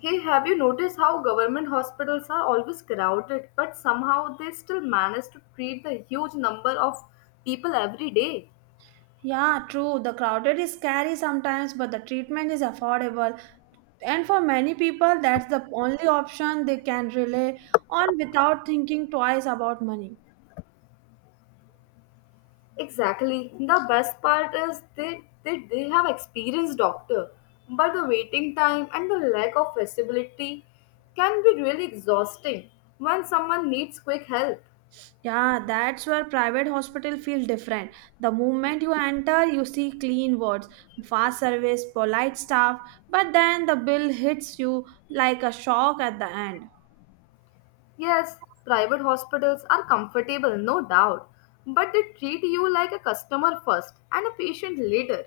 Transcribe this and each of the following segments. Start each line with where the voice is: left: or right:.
left: Hey, have you noticed how government hospitals are always crowded, but somehow they still manage to treat the huge number of people every day?
right: Yeah, true. The crowded is scary sometimes, but the treatment is affordable. And for many people, that's the only option they can rely on without thinking twice about money.
left: Exactly. The best part is they have experienced doctor, but the waiting time and the lack of facility can be really exhausting when someone needs quick help.
right: Yeah, that's where private hospital feel different. The moment you enter, you see clean wards, fast service, polite staff, but then the bill hits you like a shock at the end.
left: Yes, private hospitals are comfortable, no doubt, but they treat you like a customer first and a patient later.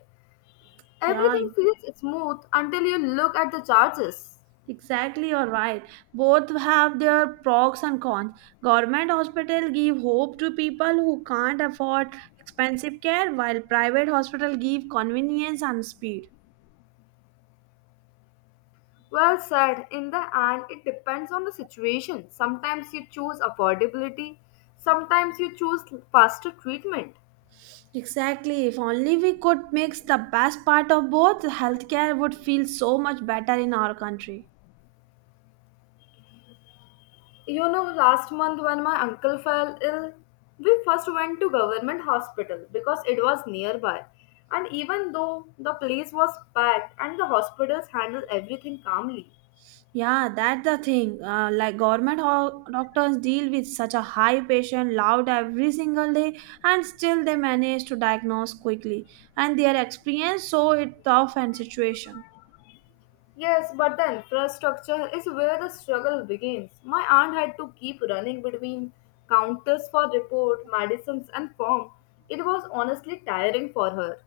right: Yeah,
left: Everything feels smooth until you look at the charges.
right: exactly, you're right. Both have their pros and cons. Government hospital give hope to people who can't afford expensive care, while private hospital give convenience and speed.
left: Well said, in the end, it depends on the situation. Sometimes you choose affordability, sometimes you choose faster treatment.
right: Exactly. If only we could mix the best part of both, healthcare would feel so much better in our country.
left: You know, last month when my uncle fell ill, we first went to government hospital because it was nearby. And even though the place was packed and the hospitals handled everything calmly,
right: Yeah, that's the thing. Like government doctors deal with such a high patient load every single day, and still they manage to diagnose quickly. And their experience so it tough and situation.
left: yes, but the infrastructure is where the struggle begins. My aunt had to keep running between counters for report, medicines, and form. It was honestly tiring for her.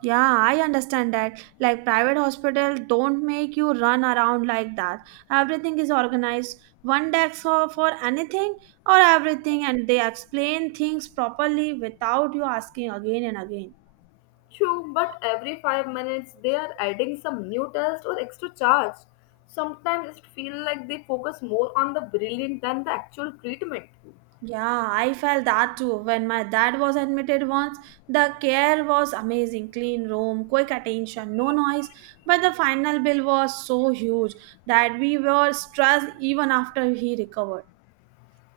right: Yeah, I understand that. Like private hospital don't make you run around like that. Everything is organized. One desk for anything or everything, and they explain things properly without you asking again and again.
left: True, but every 5 minutes they are adding some new test or extra charge. Sometimes it feels like they focus more on the brilliant than the actual treatment.
right: Yeah, I felt that too. When my dad was admitted once, the care was amazing. Clean room, quick attention, no noise. But the final bill was so huge that we were stressed even after he recovered.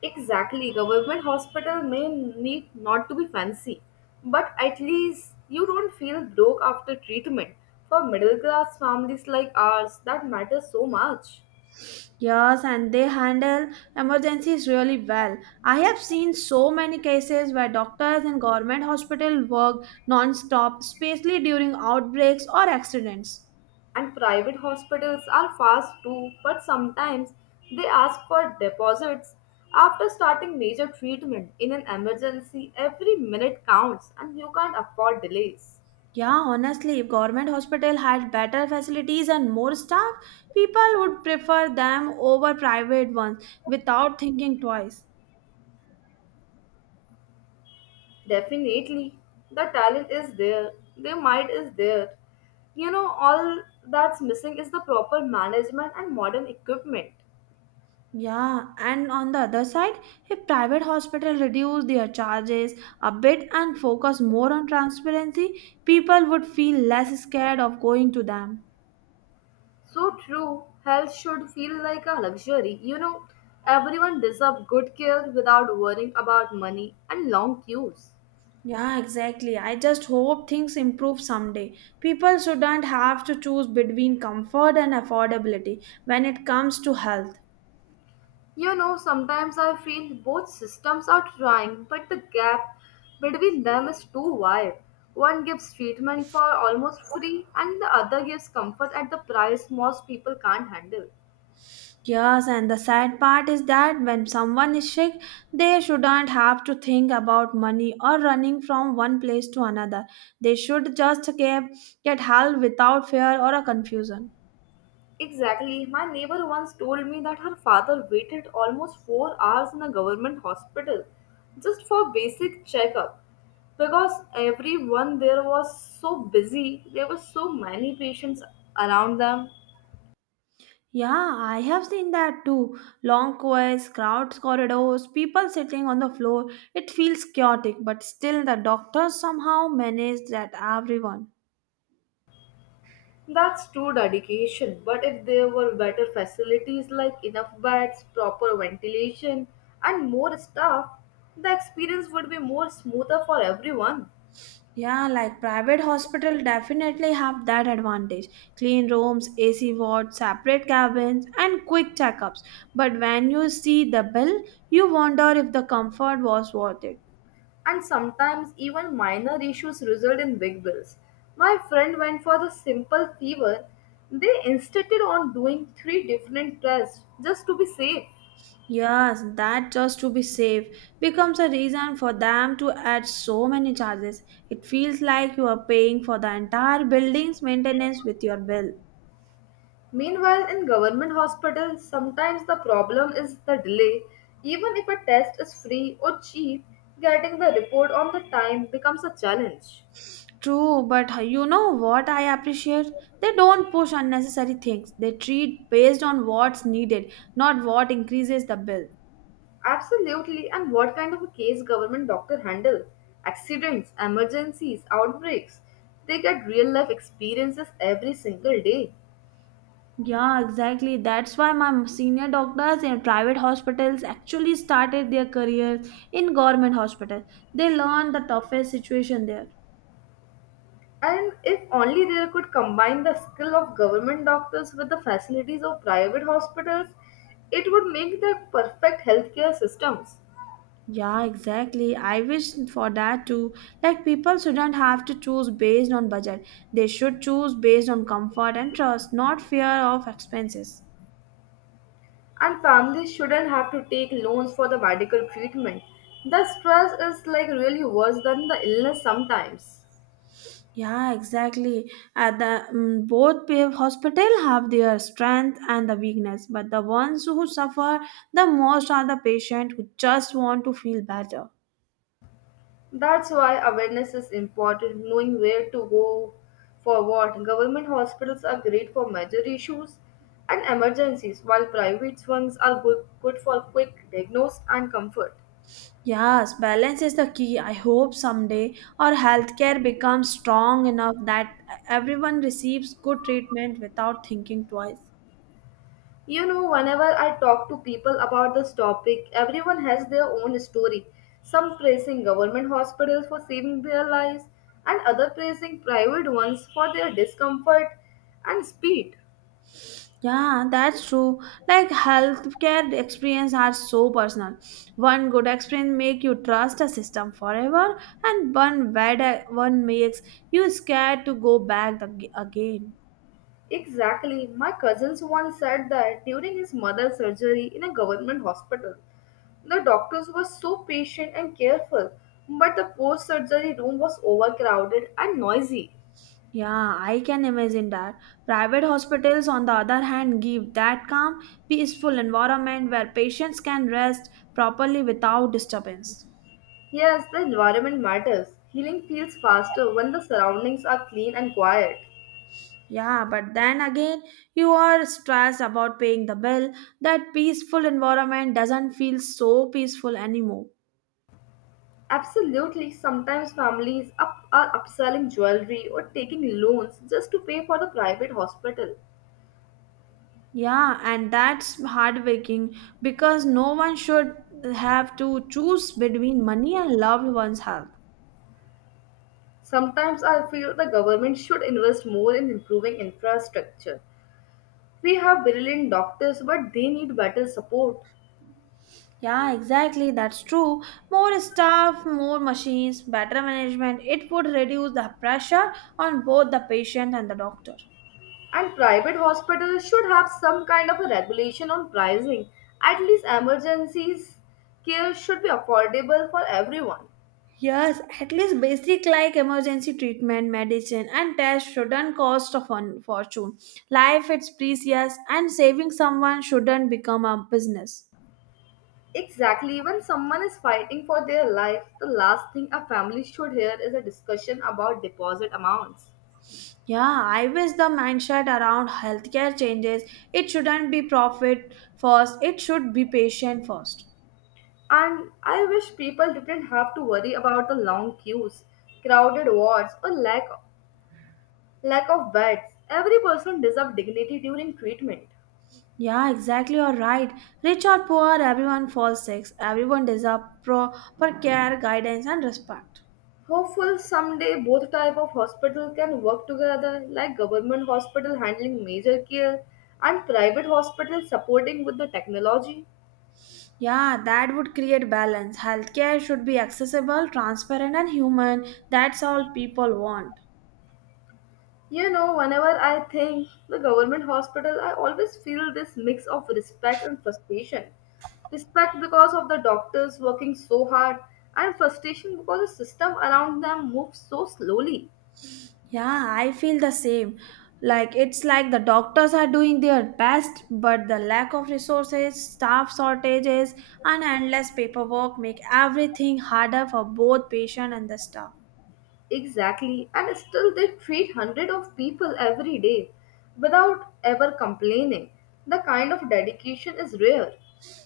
left: Exactly. Government hospital may need not to be fancy, but at least you don't feel broke after treatment. For middle class families like ours, that matters so much.
right: Yes, and they handle emergencies really well. I have seen so many cases where doctors in government hospital work non-stop, especially during outbreaks or accidents.
left: And private hospitals are fast too, but sometimes they ask for deposits. After starting major treatment in an emergency, every minute counts and you can't afford delays.
right: Yeah, honestly, if government hospital had better facilities and more staff, people would prefer them over private ones without thinking twice.
left: Definitely. The talent is there. The mind is there. You know, all that's missing is the proper management and modern equipment.
right: Yeah, and on the other side, if private hospital reduce their charges a bit and focus more on transparency, people would feel less scared of going to them.
left: So true. Health should feel like a luxury. You know, everyone deserves good care without worrying about money and long queues.
right: Yeah, exactly. I just hope things improve someday. People shouldn't have to choose between comfort and affordability when it comes to health.
left: You know, sometimes I feel both systems are trying, but the gap between them is too wide. One gives treatment for almost free, and the other gives comfort at the price most people can't handle.
right: Yes, and the sad part is that when someone is sick, they shouldn't have to think about money or running from one place to another. They should just get help without fear or a confusion.
left: Exactly. My neighbor once told me that her father waited almost 4 hours in a government hospital just for basic checkup because everyone there was so busy, there were so many patients around them.
right: Yeah, I have seen that too. Long queues, crowds, corridors, people sitting on the floor. It feels chaotic, but still the doctors somehow manage that everyone.
left: That's true dedication, but if there were better facilities like enough beds, proper ventilation, and more staff, the experience would be more smoother for everyone.
right: Yeah, like private hospital definitely have that advantage. Clean rooms, AC wards, separate cabins, and quick checkups. But when you see the bill, you wonder if the comfort was worth it.
left: And sometimes even minor issues result in big bills. My friend went for the simple fever. They insisted on doing three different tests just to be safe.
right: Yes, that just to be safe becomes a reason for them to add so many charges. It feels like you are paying for the entire building's maintenance with your bill.
left: Meanwhile, in government hospitals, sometimes the problem is the delay. Even if a test is free or cheap, getting the report on the time becomes a challenge.
right: True, but you know what I appreciate? They don't push unnecessary things. They treat based on what's needed, not what increases the bill.
left: Absolutely. And what kind of a case government doctor handle? Accidents, emergencies, outbreaks. They get real life experiences every single day.
right: Yeah, exactly. That's why my senior doctors in private hospitals actually started their careers in government hospitals. They learned the toughest situation there.
left: And if only they could combine the skill of government doctors with the facilities of private hospitals, it would make the perfect healthcare systems.
right: Yeah, exactly. I wish for that too. Like people shouldn't have to choose based on budget. They should choose based on comfort and trust, not fear of expenses.
left: And families shouldn't have to take loans for the medical treatment. The stress is like really worse than the illness sometimes.
right: Yeah, exactly. At the both hospital have their strength and the weakness, but the ones who suffer the most are the patient who just want to feel better.
left: That's why awareness is important, knowing where to go for what. Government hospitals are great for major issues and emergencies, while private ones are good for quick diagnosis and comfort.
right: Yes, balance is the key. I hope someday our healthcare becomes strong enough that everyone receives good treatment without thinking twice.
left: You know, whenever I talk to people about this topic, everyone has their own story. Some praising government hospitals for saving their lives, and other praising private ones for their discomfort and speed.
right: Yeah, that's true. Like healthcare experience are so personal. One good experience make you trust a system forever, and one bad one makes you scared to go back again.
left: Exactly, my cousins once said that during his mother's surgery in a government hospital, the doctors were so patient and careful, but the post surgery room was overcrowded and noisy.
right: Yeah, I can imagine that. Private hospitals, on the other hand, give that calm, peaceful environment where patients can rest properly without disturbance.
left: Yes, the environment matters. Healing feels faster when the surroundings are clean and quiet.
right: Yeah, but then again, you are stressed about paying the bill. That peaceful environment doesn't feel so peaceful anymore.
left: Absolutely, sometimes families up are upselling jewelry or taking loans just to pay for the private hospital.
right: Yeah, and that's heartbreaking because no one should have to choose between money and loved one's health.
left: Sometimes I feel the government should invest more in improving infrastructure. We have brilliant doctors, but they need better support.
right: Yeah, exactly, that's true. More staff, more machines, better management, it would reduce the pressure on both the patient and the doctor.
left: And private hospitals should have some kind of a regulation on pricing. At least emergencies care should be affordable for everyone.
right: Yes, at least basic like emergency treatment, medicine, and tests shouldn't cost a fun fortune. Life is precious, and saving someone shouldn't become a business.
left: Exactly, when someone is fighting for their life, the last thing a family should hear is a discussion about deposit amounts.
right: Yeah, I wish the mindset around healthcare changes. It shouldn't be profit first, it should be patient first.
left: And I wish people didn't have to worry about the long queues, crowded wards, or lack of beds. Every person deserves dignity during treatment.
right: Yeah, exactly, you're right. Rich or poor, everyone falls sick. Everyone deserves proper care, guidance, and respect.
left: Hopeful someday both type of hospital can work together, like government hospital handling major care and private hospital supporting with the technology.
right: Yeah, that would create balance. Healthcare should be accessible, transparent, and human. That's all people want.
left: You know, whenever I think the government hospital, I always feel this mix of respect and frustration. Respect because of the doctors working so hard, and frustration because the system around them moves so slowly.
right: Yeah, I feel the same. Like it's like the doctors are doing their best, but the lack of resources, staff shortages, and endless paperwork make everything harder for both patient and the staff.
left: Exactly, and still they treat hundreds of people every day without ever complaining. The kind of dedication is rare.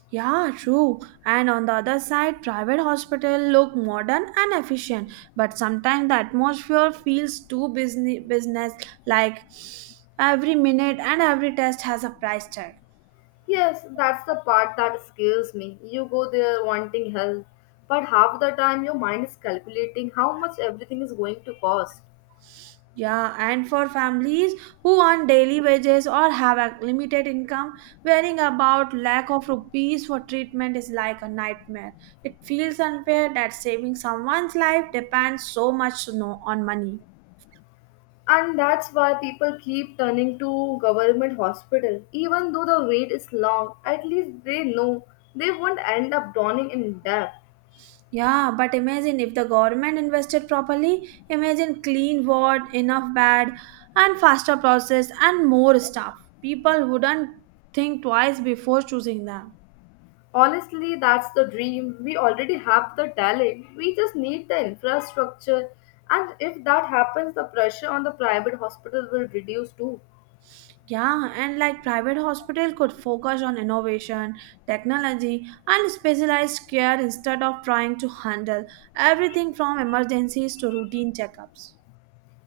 right: Yeah, true. And on the other side, private hospital look modern and efficient, but sometimes the atmosphere feels too business like every minute and every test has a price tag.
left: Yes, that's the part that scares me. You go there wanting help, but half the time your mind is calculating how much everything is going to cost.
right: Yeah, and for families who earn daily wages or have a limited income, worrying about lack of rupees for treatment is like a nightmare. It feels unfair that saving someone's life depends so much on money.
left: And that's why people keep turning to government hospital. Even though the wait is long, at least they know they won't end up drowning in debt.
right: Yeah, but imagine if the government invested properly, imagine clean ward, enough bed, and faster process and more staff. People wouldn't think twice before choosing them.
left: Honestly, that's the dream. We already have the talent. We just need the infrastructure. And if that happens, the pressure on the private hospital will reduce too.
right: Yeah, and like private hospital could focus on innovation, technology, and specialized care instead of trying to handle everything from emergencies to routine checkups.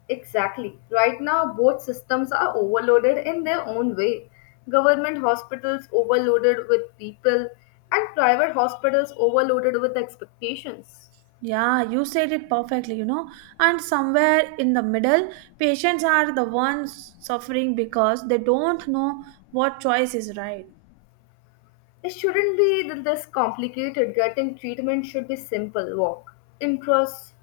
left: Exactly. Right now, both systems are overloaded in their own way. Government hospitals overloaded with people, and private hospitals overloaded with expectations.
right: Yeah, you said it perfectly, you know. And somewhere in the middle, patients are the ones suffering because they don't know what choice is right.
left: It shouldn't be this complicated. Getting treatment should be simple. Walk in, trust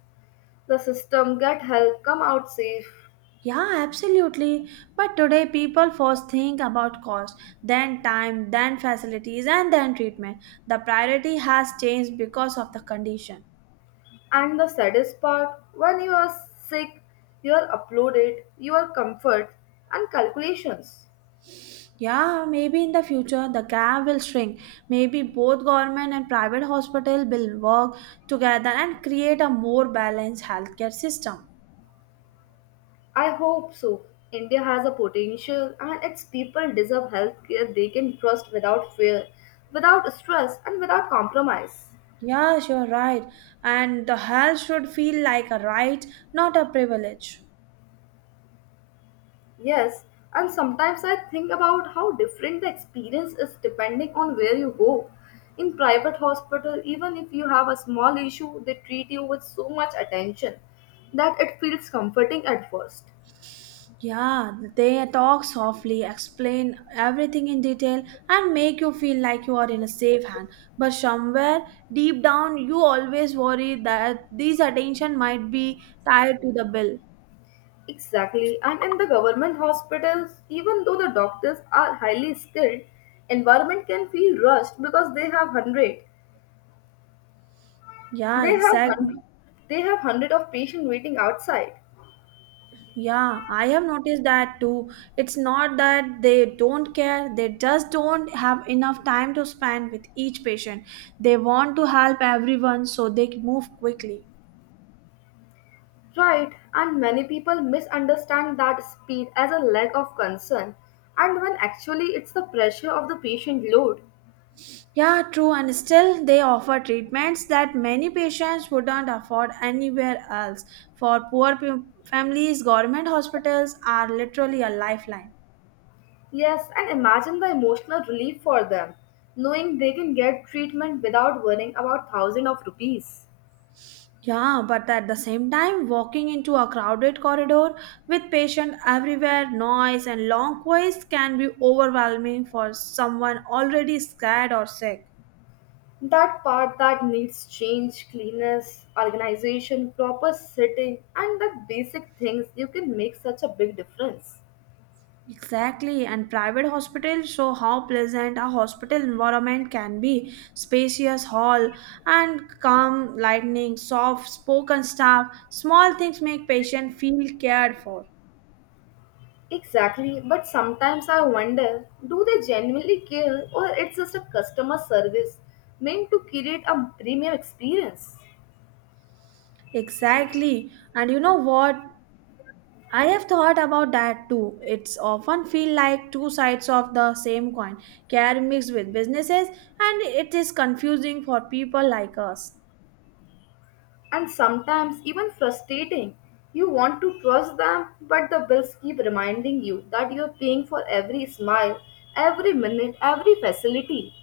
left: the system, get help, come out safe.
right: Yeah, absolutely. But today, people first think about cost, then time, then facilities, and then treatment. The priority has changed because of the condition.
left: And the saddest part when you are sick, you are uploaded, your comfort, and calculations.
right: Yeah, maybe in the future the gap will shrink. Maybe both government and private hospital will work together and create a more balanced healthcare system.
left: I hope so. India has a potential and its people deserve healthcare they can trust without fear, without stress, and without compromise.
right: Yes, you're right. And the health should feel like a right, not a privilege.
left: Yes, and sometimes I think about how different the experience is depending on where you go. In private hospital, even if you have a small issue, they treat you with so much attention that it feels comforting at first.
right: Yeah, they talk softly, explain everything in detail, and make you feel like you are in a safe hand. But somewhere deep down, you always worry that this attention might be tied to the bill.
left: Exactly. And in the government hospitals, even though the doctors are highly skilled, environment can feel rushed because They
right: Yeah,
left: have hundred.
right: exactly.
left: They have hundred of patients waiting outside.
right: Yeah, I have noticed that too. It's not that they don't care, they just don't have enough time to spend with each patient. They want to help everyone so they move quickly.
left: Right. And many people misunderstand that speed as a lack of concern, and when actually it's the pressure of the patient load.
right: Yeah, true, and still they offer treatments that many patients wouldn't afford anywhere else. For families, government hospitals are literally a lifeline.
left: Yes, and imagine the emotional relief for them, knowing they can get treatment without worrying about thousands of rupees.
right: Yeah, but at the same time, walking into a crowded corridor with patients everywhere, noise, and long queues can be overwhelming for someone already scared or sick.
left: That part that needs change, cleanliness, organization, proper sitting, and the basic things you can make such a big difference.
right: Exactly, and private hospitals show how pleasant a hospital environment can be. Spacious hall and calm lightning, soft spoken staff, small things make patient feel cared for.
left: Exactly, but sometimes I wonder, do they genuinely care or it's just a customer service meant to create a premium experience?
right: Exactly. And you know what? I have thought about that too. It's often feel like two sides of the same coin, care mixed with businesses, and it is confusing for people like us.
left: And sometimes even frustrating. You want to trust them, but the bills keep reminding you that you're paying for every smile, every minute, every facility.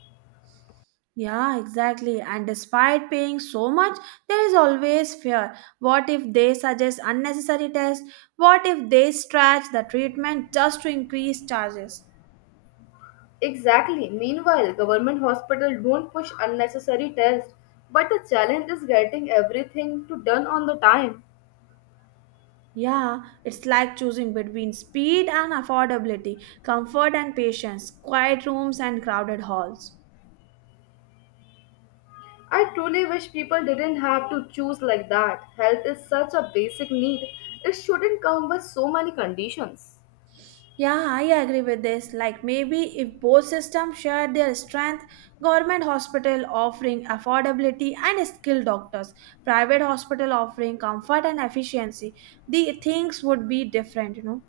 right: Yeah, exactly. And despite paying so much, there is always fear. What if they suggest unnecessary tests? What if they stretch the treatment just to increase charges?
left: Exactly. Meanwhile, government hospitals don't push unnecessary tests, but the challenge is getting everything to done on the time.
right: Yeah, it's like choosing between speed and affordability, comfort and patience, quiet rooms and crowded halls.
left: I truly wish people didn't have to choose like that. Health is such a basic need. It shouldn't come with so many conditions.
right: Yeah, I agree with this. Like maybe if both systems shared their strength, government hospital offering affordability and skilled doctors, private hospital offering comfort and efficiency, the things would be different, you know.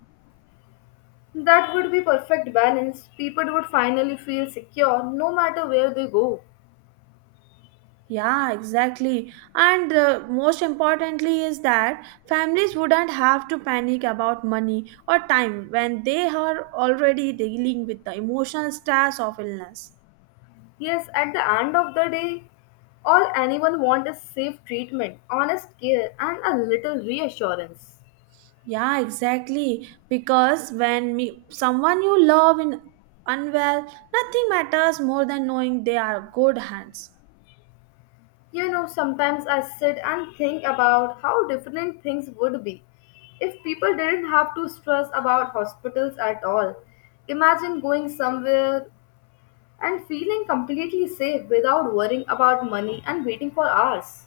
left: That would be perfect balance. People would finally feel secure no matter where they go.
right: Yeah, exactly. And most importantly is that families wouldn't have to panic about money or time when they are already dealing with the emotional stress of illness.
left: Yes, at the end of the day, all anyone wants is safe treatment, honest care, and a little reassurance.
right: Yeah, exactly. Because when me, someone you love in unwell, nothing matters more than knowing they are good hands.
left: You know, sometimes I sit and think about how different things would be if people didn't have to stress about hospitals at all. Imagine going somewhere and feeling completely safe without worrying about money and waiting for hours.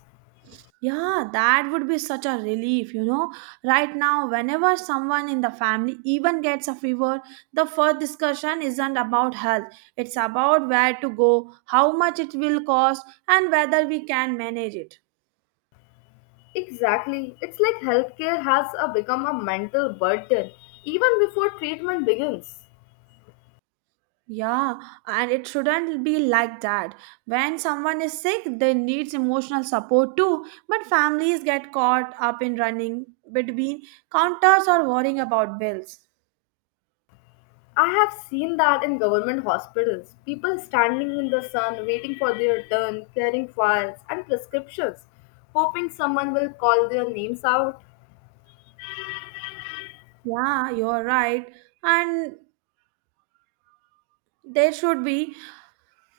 right: Yeah, that would be such a relief, you know. Right now, whenever someone in the family even gets a fever, the first discussion isn't about health. It's about where to go, how much it will cost, and whether we can manage it.
left: Exactly. It's like healthcare has become a mental burden even before treatment begins.
right: Yeah, and it shouldn't be like that. When someone is sick, they needs emotional support too. But families get caught up in running between counters or worrying about bills.
left: I have seen that in government hospitals. People standing in the sun, waiting for their turn, carrying files and prescriptions, hoping someone will call their names out.
right: Yeah, you're right. And there should be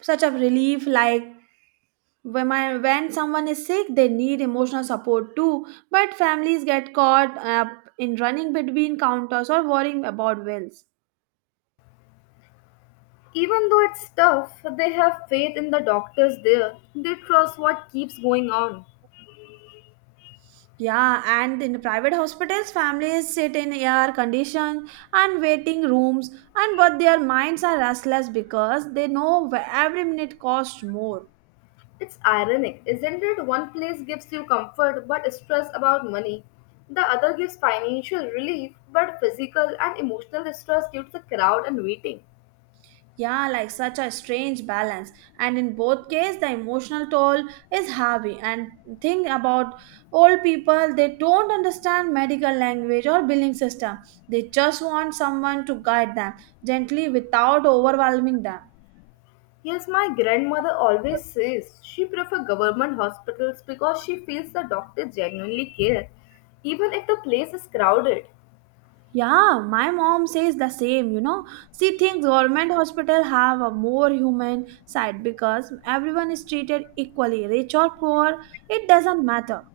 right: such a relief like when when someone is sick, they need emotional support too. But families get caught up in running between counters or worrying about bills.
left: Even though it's tough, they have faith in the doctors there. They trust what keeps going on.
right: Yeah, and in private hospitals, families sit in air conditioned and waiting rooms, and but their minds are restless because they know every minute costs more.
left: It's ironic, isn't it? One place gives you comfort but stress about money. The other gives financial relief but physical and emotional stress due to the crowd and waiting.
right: Yeah, like such a strange balance. And in both cases, the emotional toll is heavy. And think about old people, they don't understand medical language or billing system. They just want someone to guide them gently without overwhelming them.
left: Yes, my grandmother always says she prefers government hospitals because she feels the doctors genuinely care, even if the place is crowded.
right: Yeah, my mom says the same, you know. She thinks government hospital have a more human side because everyone is treated equally, rich or poor, it doesn't matter.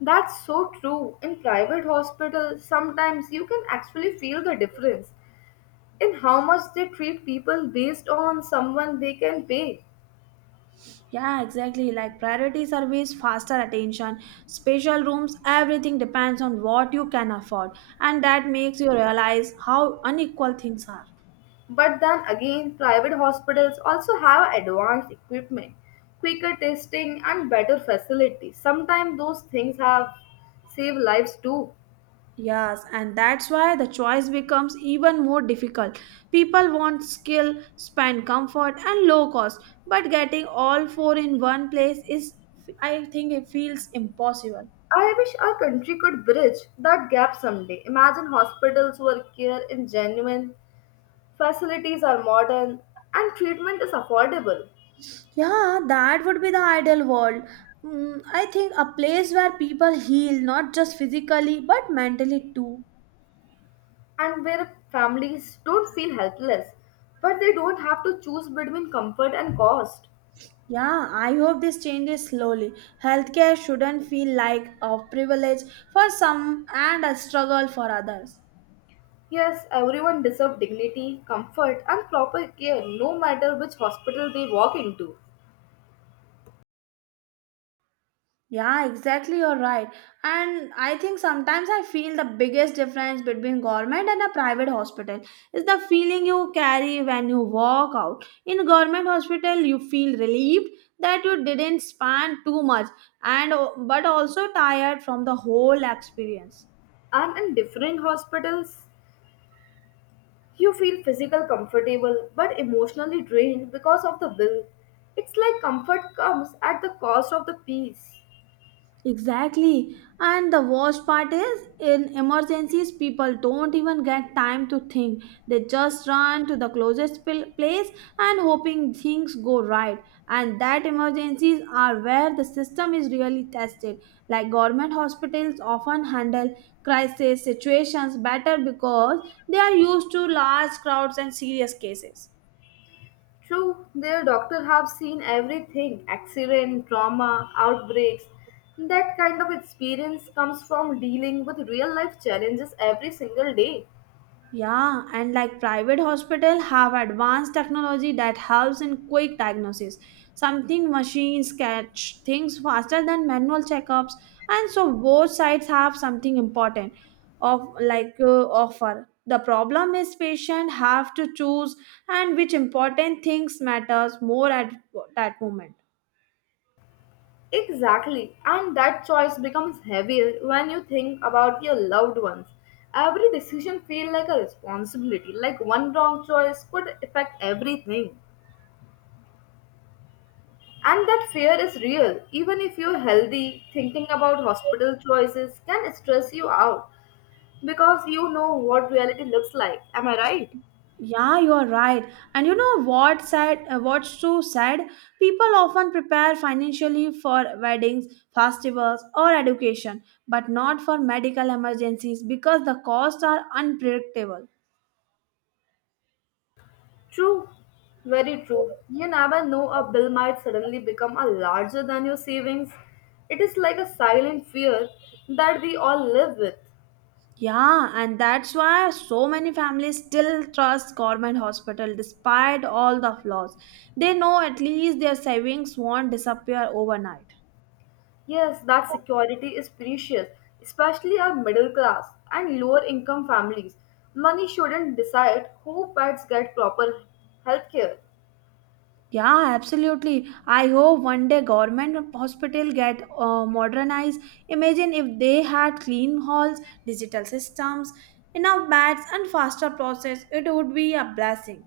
left: That's so true. In private hospitals, sometimes you can actually feel the difference in how much they treat people based on someone they can pay.
right: Yeah, exactly. Like priority service, faster attention, special rooms, everything depends on what you can afford. And that makes you realize how unequal things are.
left: But then again, private hospitals also have advanced equipment, quicker testing, and better facilities. Sometimes those things have saved lives too.
right: Yes, and that's why the choice becomes even more difficult. People want skill, spend comfort, and low cost, but getting all four in one place is, I think, it feels impossible.
left: I wish our country could bridge that gap someday. Imagine hospitals where care is genuine, facilities are modern, and treatment is affordable,
right: Yeah, that would be the ideal world. Mm, I think a place where people heal not just physically but mentally too.
left: and where families don't feel helpless, but they don't have to choose between comfort and cost.
right: Yeah, I hope this changes slowly. Healthcare shouldn't feel like a privilege for some and a struggle for others.
left: Yes, everyone deserves dignity, comfort, and proper care no matter which hospital they walk into.
right: Yeah, exactly. You're right. And I think sometimes I feel the biggest difference between government and a private hospital is the feeling you carry when you walk out. In government hospital, you feel relieved that you didn't span too much and but also tired from the whole experience.
left: And in different hospitals, you feel physical comfortable but emotionally drained because of the bill. It's like comfort comes at the cost of the peace.
right: Exactly. And the worst part is in emergencies, people don't even get time to think. They just run to the place and hoping things go right. And that emergencies are where the system is really tested. Like government hospitals often handle crisis situations better because they are used to large crowds and serious cases.
left: True, their doctor have seen everything accident, trauma, outbreaks. That kind of experience comes from dealing with real life challenges every single day.
right: Yeah, and like private hospital have advanced technology that helps in quick diagnosis. Something machines catch things faster than manual checkups, and so both sides have something important of like offer. The problem is patient have to choose and which important things matters more at that moment.
left: Exactly, and that choice becomes heavier when you think about your loved ones. Every decision feels like a responsibility, like one wrong choice could affect everything. And that fear is real. Even if you're healthy, thinking about hospital choices can stress you out because you know what reality looks like. Am I right?
right: Yeah, you are right. And you know what said, what's true said? People often prepare financially for weddings, festivals, or education, but not for medical emergencies because the costs are unpredictable.
left: True. Very true. You never know a bill might suddenly become a larger than your savings. It is like a silent fear that we all live with.
right: Yeah, and that's why so many families still trust government hospital despite all the flaws. They know at least their savings won't disappear overnight.
left: Yes, that security is precious, especially our middle class and lower income families. Money shouldn't decide who pets get proper health care.
right: Yeah, absolutely. I hope one day government hospital get modernized. Imagine if they had clean halls, digital systems, enough beds and faster process. It would be a blessing.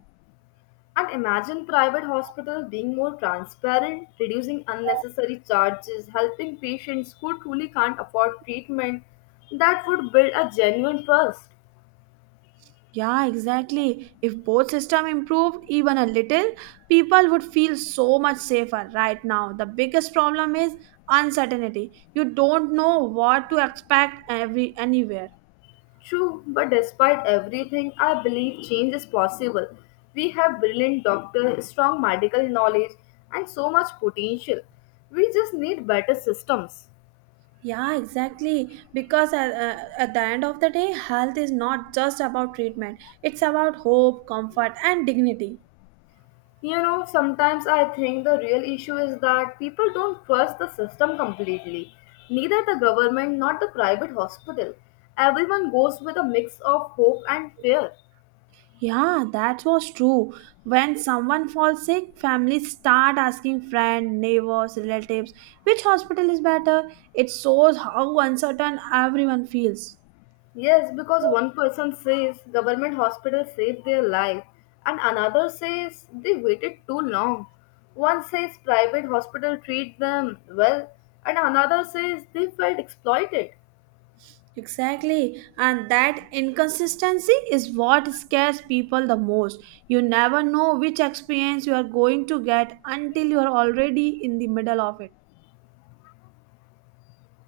left: And imagine private hospitals being more transparent, reducing unnecessary charges, helping patients who truly can't afford treatment. That would build a genuine trust.
right: Yeah, exactly. If both system improved even a little, people would feel so much safer right now. The biggest problem is uncertainty. You don't know what to expect every anywhere.
left: True, but despite everything, I believe change is possible. We have brilliant doctors, strong medical knowledge, and so much potential. We just need better systems.
right: Yeah, exactly. Because at the end of the day, health is not just about treatment, it's about hope, comfort, and dignity.
left: You know, sometimes I think the real issue is that people don't trust the system completely. Neither the government nor the private hospital. Everyone goes with a mix of hope and fear.
right: Yeah, that was true. When someone falls sick, families start asking friends, neighbors, relatives, which hospital is better. It shows how uncertain everyone feels.
left: Yes, because one person says government hospital saved their life and another says they waited too long. One says private hospital treat them well and another says they felt exploited.
right: Exactly, and that inconsistency is what scares people the most. You never know which experience you are going to get until you are already in the middle of it.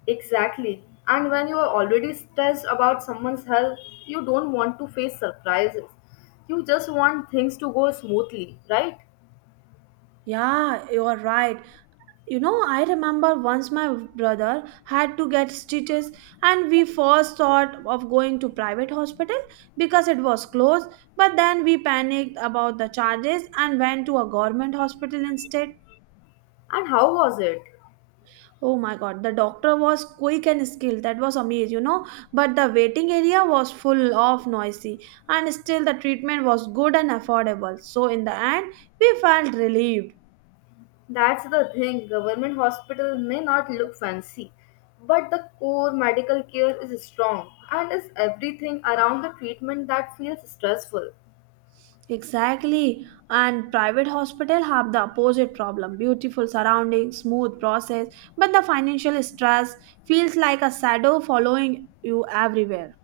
left: Exactly. And when you are already stressed about someone's health, you don't want to face surprises. You just want things to go smoothly, right?
right: Yeah, you are right. You know, I remember once my brother had to get stitches, and we first thought of going to private hospital because it was close, but then we panicked about the charges and went to a government hospital instead.
left: And how was it?
right: Oh my god, the doctor was quick and skilled. That was amazing, you know. But the waiting area was full of noisy, and still the treatment was good and affordable. So in the end, we felt relieved.
left: That's the thing. Government hospital may not look fancy, but the core medical care is strong and is everything around the treatment that feels stressful.
right: Exactly. And private hospital have the opposite problem. Beautiful surroundings, smooth process, but the financial stress feels like a shadow following you everywhere.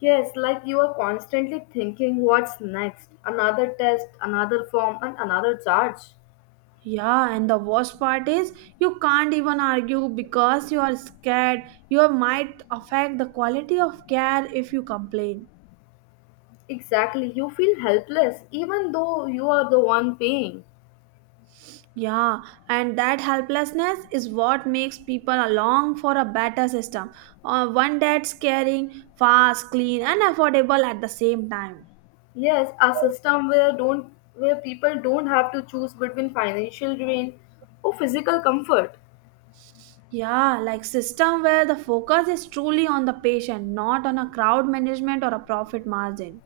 left: Yes, like you are constantly thinking what's next, another test, another form, and another charge.
right: Yeah, and the worst part is you can't even argue because you are scared. You might affect the quality of care if you complain.
left: Exactly. You feel helpless even though you are the one paying.
right: Yeah, and that helplessness is what makes people along for a better system, one that's caring, fast, clean, and affordable at the same time.
left: Yes, a system where don't where people don't have to choose between financial drain or physical comfort.
right: Yeah, like system where the focus is truly on the patient, not on a crowd management or a profit margin.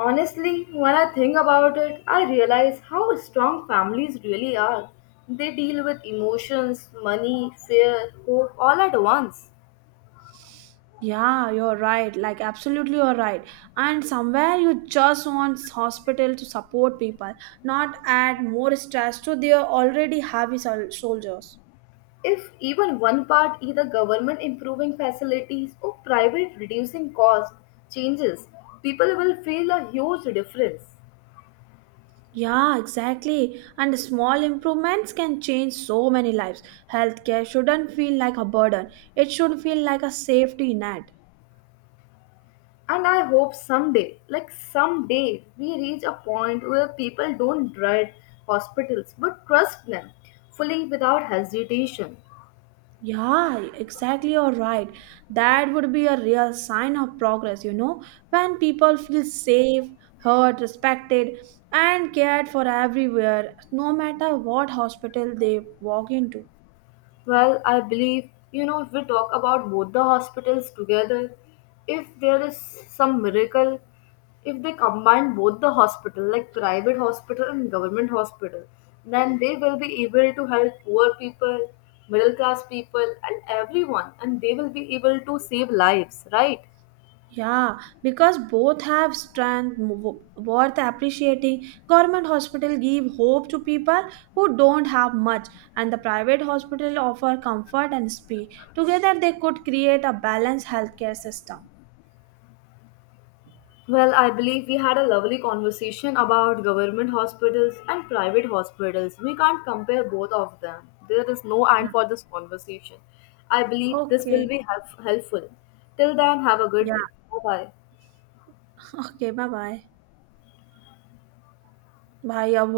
left: Honestly, when I think about it, I realize how strong families really are. They deal with emotions, money, fear, hope all at once.
right: Yeah, you're right. Like, absolutely, you're right. And somewhere you just want hospital to support people, not add more stress to their already soldiers.
left: If even one part, either government improving facilities or private reducing costs, changes, people will feel a huge difference.
right: Yeah, exactly. And small improvements can change so many lives. Healthcare shouldn't feel like a burden, it should feel like a safety net.
left: And I hope someday, we reach a point where people don't dread hospitals but trust them fully without hesitation.
right: Yeah, exactly. You're right. That would be a real sign of progress, you know, when people feel safe, heard, respected, and cared for everywhere, no matter what hospital they walk into.
left: Well, I believe, you know, if we talk about both the hospitals together, if there is some miracle, if they combine both the hospital, like private hospital and government hospital, then they will be able to help poor people, middle class people, and everyone, and they will be able to save lives, right?
right: Yeah, because both worth appreciating. Government hospital give hope to people who don't have much, and the private hospital offer comfort and speed. Together, they could create a balanced healthcare system.
left: Well, I believe we had a lovely conversation about government hospitals and private hospitals. We can't compare both of them. There is no
right: Yeah.
left: end for this conversation. I believe this will
right: Okay.
left: be helpful. Till then, have a good
right: Yeah.
left: day. Bye bye.
right: Okay, bye-bye. Bye, bye. Your